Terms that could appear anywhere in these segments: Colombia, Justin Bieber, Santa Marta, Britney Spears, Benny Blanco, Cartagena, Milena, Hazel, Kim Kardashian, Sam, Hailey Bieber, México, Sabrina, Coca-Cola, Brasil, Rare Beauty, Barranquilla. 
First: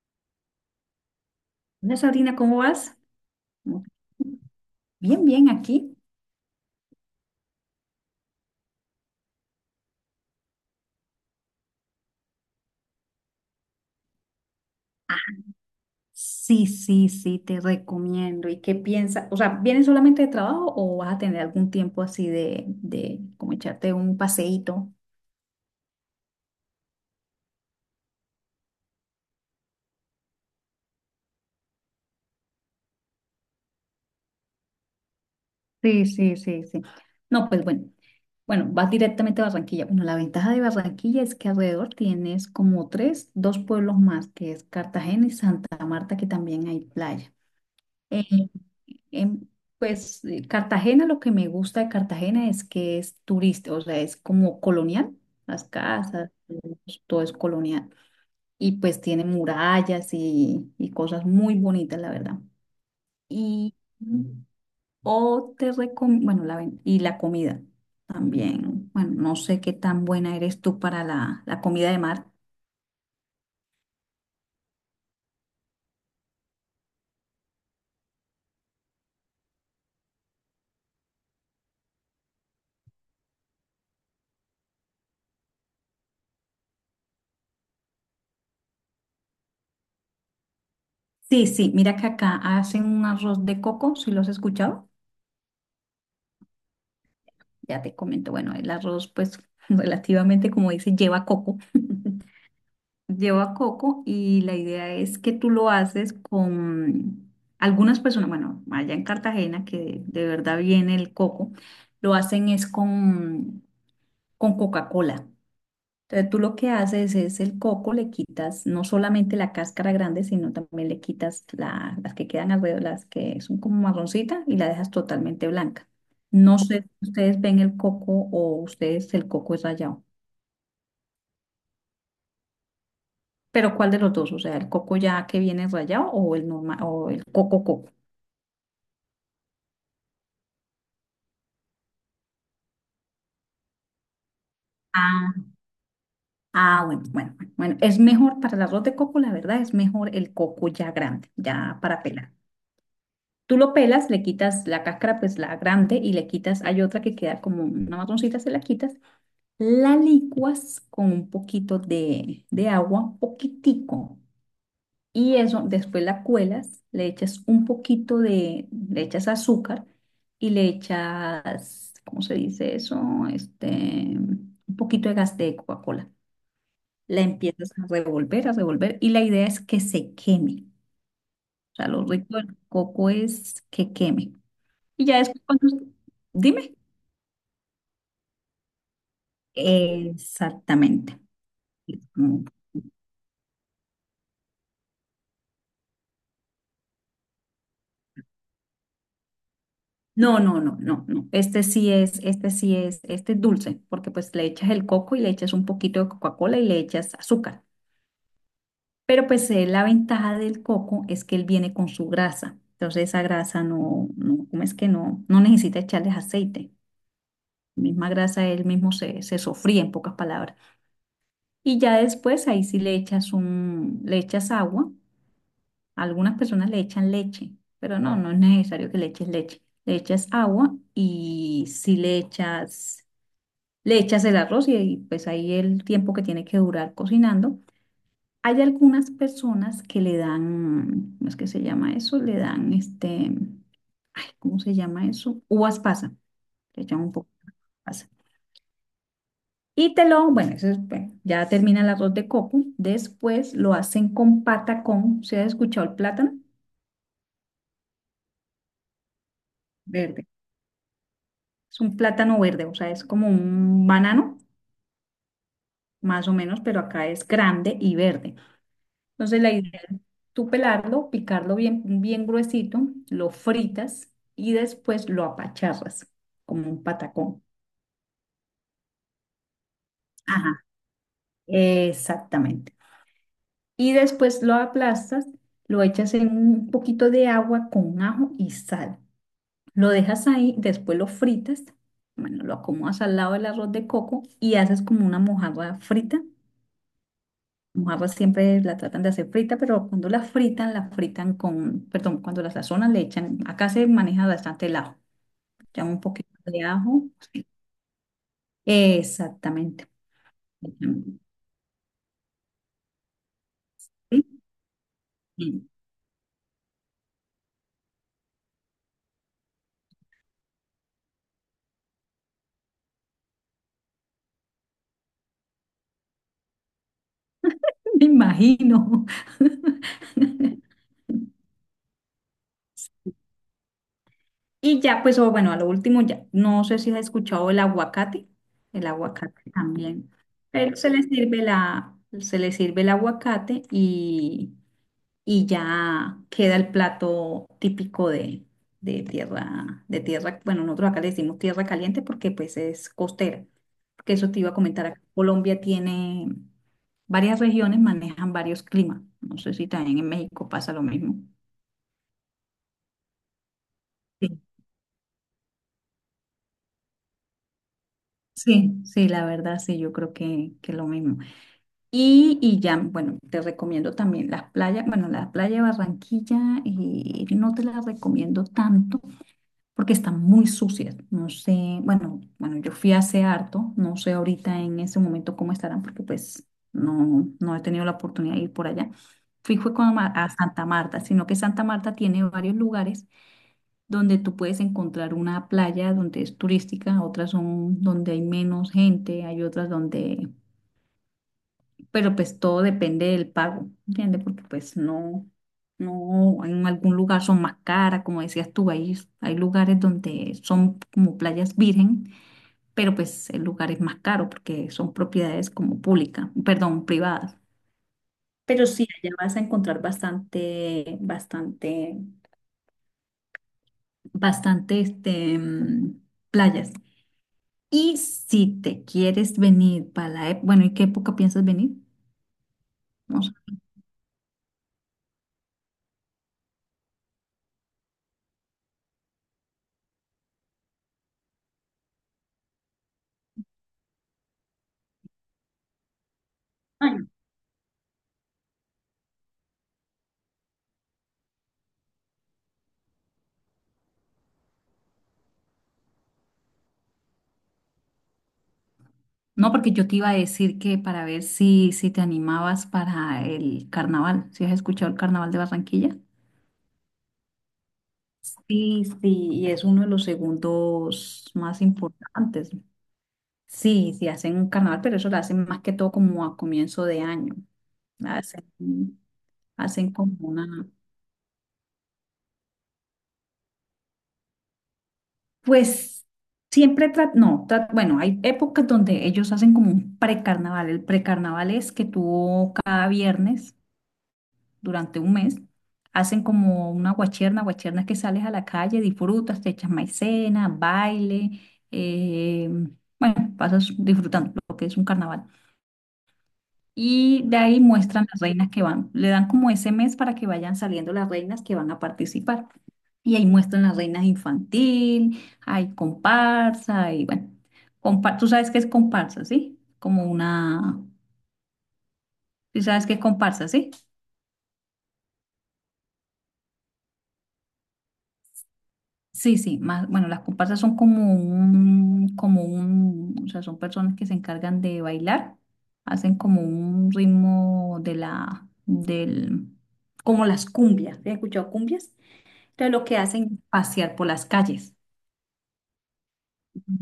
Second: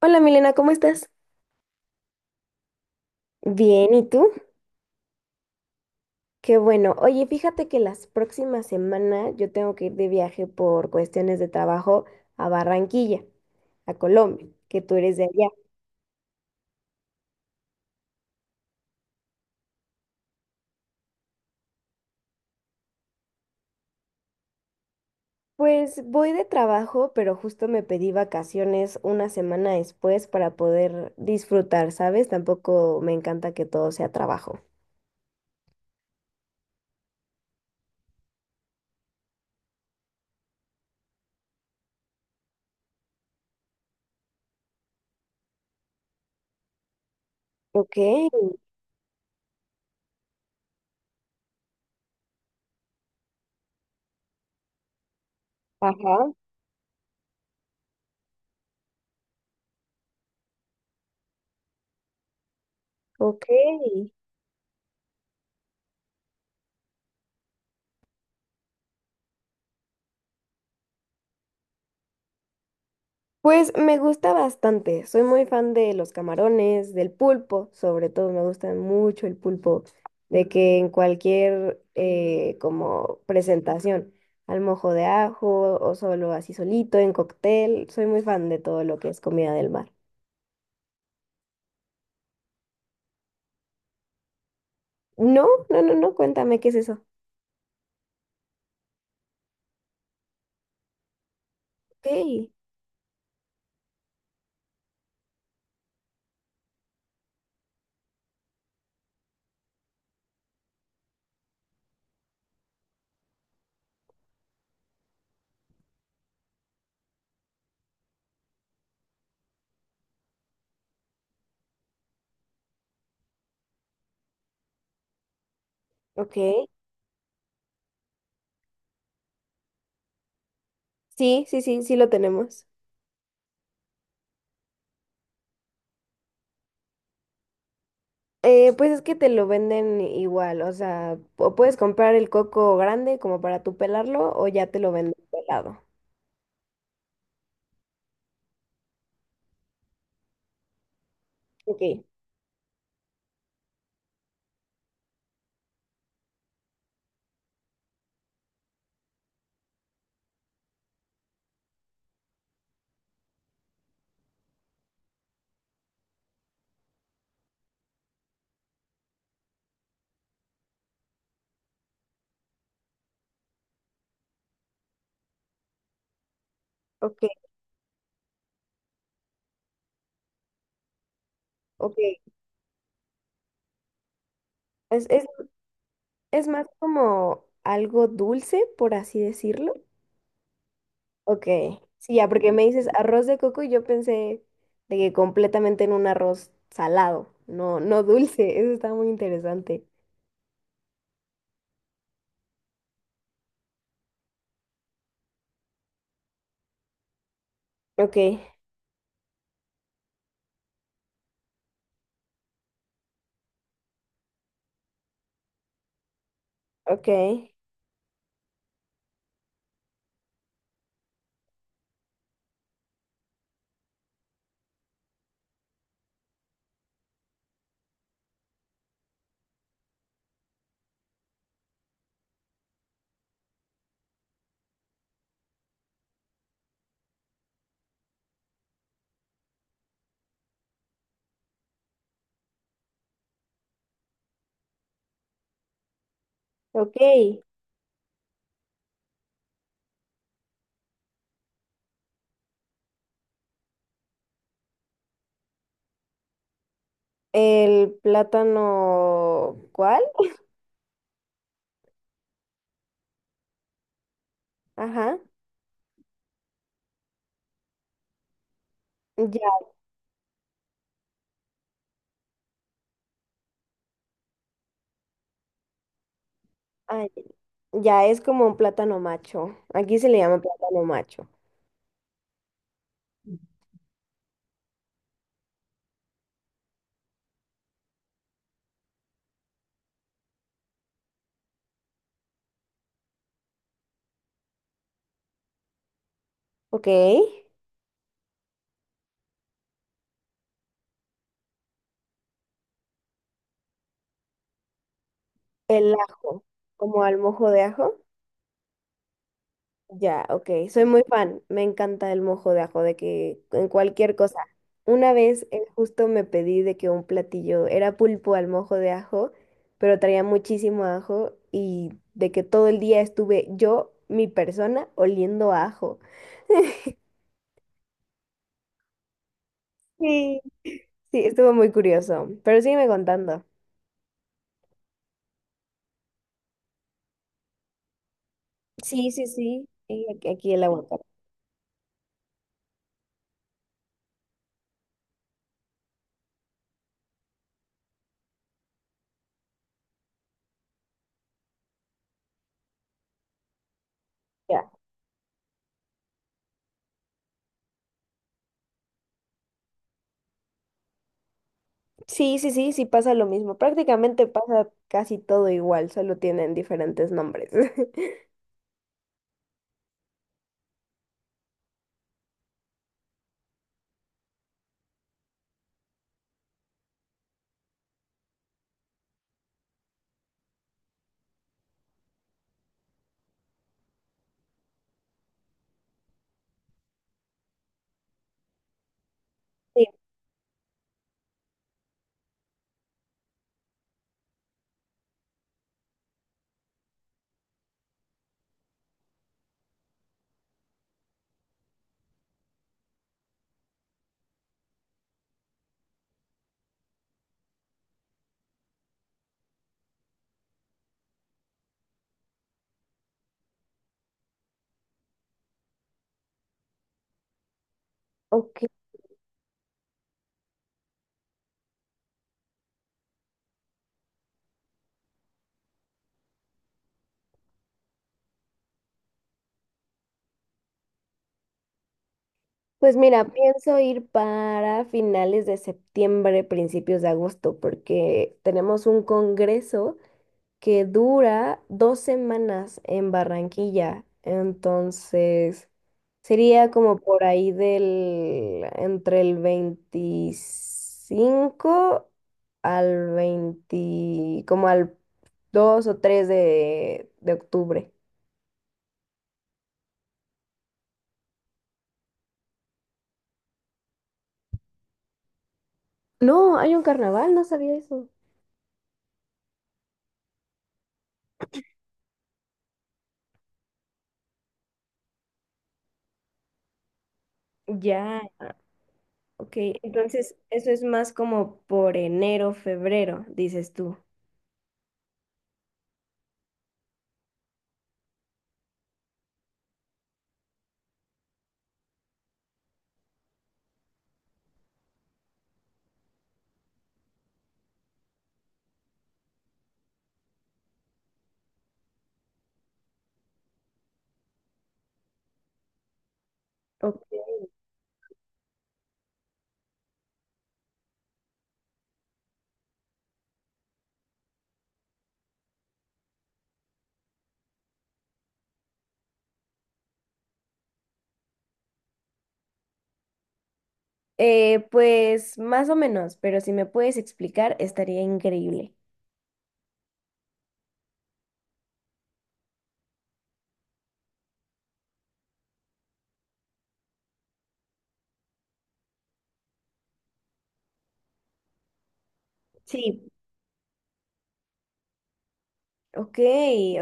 Hola Milena, ¿cómo estás? Hola Sabrina, ¿cómo vas? Bien, ¿y tú? Bien, bien, aquí. Qué bueno. Oye, fíjate que las próximas semanas yo tengo que ir de viaje por cuestiones de trabajo a Barranquilla, a Colombia, que tú eres de allá. Sí, sí, sí, te recomiendo. ¿Y qué piensas? O sea, ¿vienes solamente de trabajo o vas a tener algún tiempo así de como echarte un paseíto? Pues voy de trabajo, pero justo me pedí vacaciones una semana después para poder disfrutar, ¿sabes? Tampoco me encanta que todo sea trabajo. Sí, sí, sí, sí. No, pues bueno, bueno, vas directamente a Barranquilla. Bueno, la ventaja de Barranquilla es que alrededor tienes como tres, dos pueblos más, que es Cartagena y Santa Marta, que también hay playa. Ok, Eh, En, pues Cartagena, lo que me gusta de Cartagena es que es turista, o sea, es como colonial, las ajá, casas, todo es colonial. Y pues tiene murallas y cosas muy bonitas, la verdad. ok. Y mm, bueno, y la comida también. Bueno, no sé qué tan buena eres tú para la comida de mar. Pues me gusta bastante, soy muy fan de los camarones, del pulpo, sobre todo me gusta mucho el pulpo, de que en cualquier como presentación, al mojo de ajo o solo así solito, en cóctel, soy muy fan de todo lo que es comida del mar. Sí, sí, mira que acá hacen un arroz de coco, ¿si lo has escuchado? No, no, no, no, cuéntame qué es eso. Ya te comento, bueno, el arroz pues relativamente como dice, lleva coco. Ok, Lleva coco y la idea es que tú lo haces con algunas personas, bueno, allá en Cartagena que de, verdad viene el coco, lo hacen es con Coca-Cola. Entonces tú lo que haces es el coco, le quitas no solamente la cáscara grande, sino también le quitas las que quedan alrededor, las que son como marroncita y la dejas totalmente blanca. ok, No sé si ustedes ven el coco o ustedes el coco es rallado, sí, sí, sí, sí lo tenemos. pero ¿cuál de los dos? O sea, el coco ya que viene rallado o el normal o el coco coco. Pues es que te lo venden igual, o sea, o puedes comprar el coco grande como para tú pelarlo o ya te lo venden Ah, pelado. ah, bueno, bueno, bueno, bueno, es mejor para el arroz de coco, la verdad, es mejor el coco ya grande, ya Ok, para pelar. Tú lo pelas, le quitas la cáscara, pues la grande, y le quitas, hay otra que queda como una marroncita, se la quitas, la licuas con un poquito de agua, un poquitico, y eso después la cuelas, le echas un poquito de, le echas azúcar y le echas, ¿cómo se dice eso? Este, un poquito de gas de Coca-Cola. La ok, empiezas a revolver, y la idea es que se queme. O sea, ok. lo rico del coco es que queme. Y Es, ya es, después, cuando. es más Dime. como algo dulce, por así decirlo. Exactamente. Ok, sí, ya, Mm. porque me dices arroz de coco y yo pensé de que completamente en un arroz salado, no, no dulce. Eso está muy interesante. No, no, no, no, no. Este sí es, este sí es, este es dulce, porque pues le echas el coco y le echas un poquito de Coca-Cola y le echas azúcar. Ok, Pero pues la ventaja del coco es que él viene con su grasa. Entonces esa grasa ¿cómo es que no? No necesita echarles aceite. ok, La misma grasa él mismo se sofría, en pocas palabras. Y ya después ahí sí le echas un, le echas agua. A algunas personas le echan leche, pero no, no es necesario que le eches leche. Le echas agua y si le echas, le echas el arroz y pues ahí el tiempo que tiene que durar cocinando. Hay algunas personas que le dan, ¿cómo es que se llama eso? Le dan este, ay, ¿cómo se llama eso? Uvas pasa. Le ok. echan un poco de pasa. Y te lo, bueno, eso es, bueno, ya termina el arroz de coco. Después lo hacen con patacón. ¿Se ha escuchado el plátano? El plátano, ¿cuál? ¿Verdad? Es un plátano verde, o sea, es como un banano, Ajá. más o menos, pero acá es grande y verde. Entonces Ya, la idea es tú pelarlo, picarlo bien, bien gruesito, lo fritas y después lo apacharras, como un ah, patacón. ya es como un plátano macho. Aquí se le llama Ajá, plátano macho. exactamente. Y después lo aplastas, lo echas en un poquito de agua con ajo y sal. Lo dejas ahí, después lo fritas, bueno, lo acomodas al lado del arroz de coco y haces como una mojarra frita. Ok. Los arroz siempre la tratan de hacer frita, pero cuando la fritan con, perdón, cuando la sazonan le echan, acá se maneja bastante el ajo, echan El un poquito ajo, de como ajo. al mojo de ajo. Exactamente. Ya, ok. Soy muy fan. Me encanta el mojo de ajo, de que en cualquier cosa. Sí, Una vez sí, justo me pedí de que un platillo era pulpo al mojo de ajo, pero traía muchísimo ajo y de que todo el día estuve yo, mi persona, oliendo a ajo. me imagino. Sí. Sí, estuvo muy curioso. Pero sígueme contando. Y ya, pues, o bueno, a lo último, ya, no sé si has escuchado el Sí, sí, aguacate sí, y también, aquí, aquí el pero se le aguacate. sirve la, se le sirve el aguacate y ya queda el plato típico de tierra, bueno, nosotros acá le decimos tierra caliente porque pues es costera, porque eso te iba a Ya. comentar, acá Colombia tiene varias regiones, manejan varios climas, no sé si también en México pasa lo mismo. Sí, sí, sí, sí pasa lo mismo. Prácticamente Sí, pasa casi todo igual, solo tienen diferentes nombres. sí, sí, la verdad, sí, yo creo que, lo mismo. Y ya, bueno, te recomiendo también las playas, bueno, la playa de Barranquilla, y no te la recomiendo tanto porque están muy sucias. No sé, bueno, bueno, yo fui hace harto, no sé ahorita en ese momento cómo estarán, porque pues no he tenido la oportunidad de ir por allá. Fui fue Sí, con, a Santa Marta, sino que Santa Marta tiene varios lugares donde tú puedes encontrar una playa donde es turística, otras son donde hay menos gente, hay otras donde, pero pues todo depende del pago, ¿entiendes? Porque pues no, no, en algún lugar son más caras, como decías tú, hay lugares donde son como playas virgen, pero pues el lugar es más caro porque son propiedades como públicas, perdón, privadas. ok. Pero sí, allá vas a encontrar bastante, bastante, bastante, este, playas. Y si te quieres venir para la, bueno, ¿y qué época piensas venir? Pues No mira, pienso ir para finales de septiembre, principios de agosto, porque tenemos un congreso que dura dos semanas en Barranquilla. Entonces, sería sé. como por ahí del, entre el 25 al 20, como al 2 o 3 de octubre. No, porque yo te iba a decir que para ver si te animabas para el carnaval, si has escuchado el carnaval de Barranquilla. No, hay un carnaval, no sabía eso. Sí, sí, y es uno de los segundos más importantes. Sí, sí, hacen un carnaval, pero eso lo hacen más que todo como a comienzo de año. Ya. Hacen, Ok, hacen como entonces una, eso es más como por enero, febrero, dices tú. pues siempre, tra- no, tra- bueno, hay épocas donde ellos hacen como un precarnaval. El precarnaval es que tú cada viernes durante un mes, hacen como una guacherna, guacherna es que sales a la calle, disfrutas, te echas maicena, baile, eh, bueno, pasas disfrutando lo que es un carnaval. Ok. Y de ahí muestran las reinas que van, le dan como ese mes para que vayan saliendo las reinas que van a participar. Y ahí muestran las reinas infantil, hay comparsa, y bueno, tú sabes qué es comparsa, ¿sí? Como una, tú sabes qué es comparsa, ¿sí? Pues más o menos, pero si me puedes explicar, estaría increíble. Sí, sí, más, bueno, las comparsas son como un, o sea, son personas que se encargan de bailar, hacen como un ritmo de la, del, como las cumbias, ¿te has escuchado cumbias? Entonces lo que Sí, hacen es pasear por las calles. ok,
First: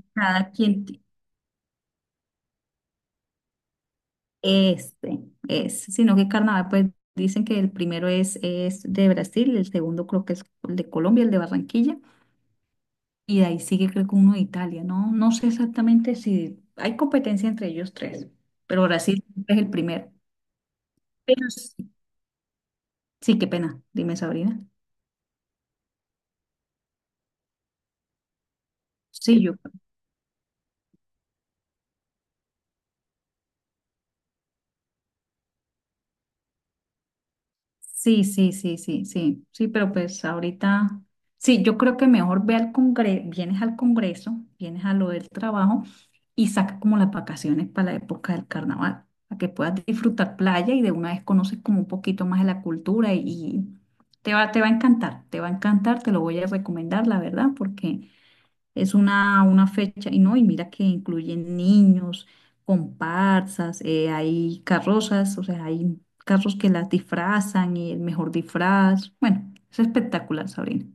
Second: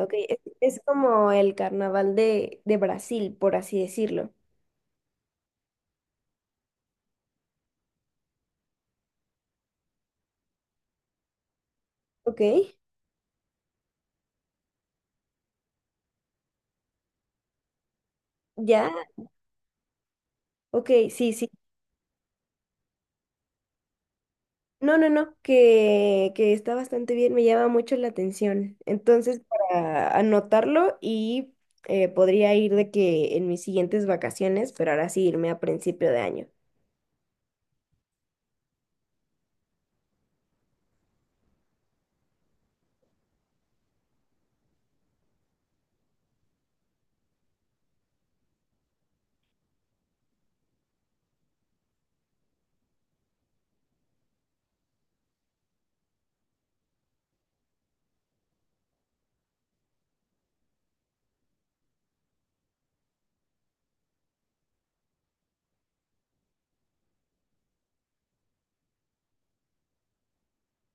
ok. Es, Cada es quien, como el carnaval de Brasil, por así decirlo. este, es, sino que carnaval, pues dicen que el primero es de Brasil, el segundo creo que es el de Colombia, el de Barranquilla, Ok, y de ahí sigue creo que uno de Italia, ¿no? No sé exactamente si hay competencia entre ellos tres, pero ya, Brasil es el primero. ok, sí, sí. Pero sí, sí, qué pena, dime Sabrina. No, no, no, que está bastante bien, me llama mucho la atención. Entonces, Sí, yo. para anotarlo y podría ir de que en mis siguientes vacaciones, pero ahora sí irme a principio de año. Sí, sí, sí, sí, sí, sí, pero pues ahorita, sí, yo creo que mejor ve al congreso, vienes a lo del trabajo y saca como las vacaciones para la época del carnaval, para que puedas disfrutar playa y de una vez conoces como un poquito más de la cultura y te va a encantar, te va a encantar, te lo voy a recomendar, la verdad, porque es una fecha, y no, y mira que incluyen niños, comparsas, hay carrozas, o sea, hay carros que las disfrazan y el mejor disfraz. Bueno, es espectacular, Sabrina.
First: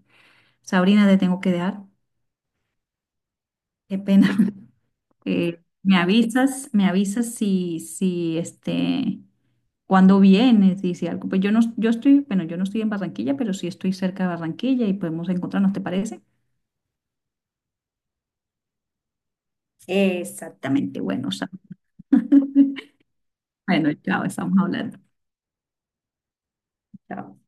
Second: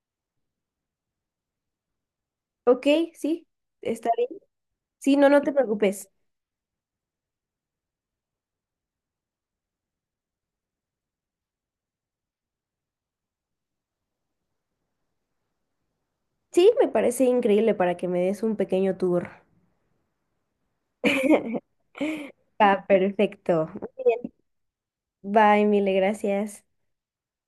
Sabrina, te tengo que dejar. Ok, sí, Qué está bien. pena. Sí, no, no te Me preocupes. avisas, me avisas si este, cuando vienes, y si algo. Pues yo no, yo estoy, bueno, yo no estoy en Barranquilla, pero sí estoy cerca de Barranquilla y podemos encontrarnos, ¿te parece? Sí, me parece increíble para que me des un pequeño tour. Exactamente. Exactamente, bueno, Sam. Va, perfecto. Muy Bueno, chao, bien. estamos hablando. Bye, mil gracias. Chao.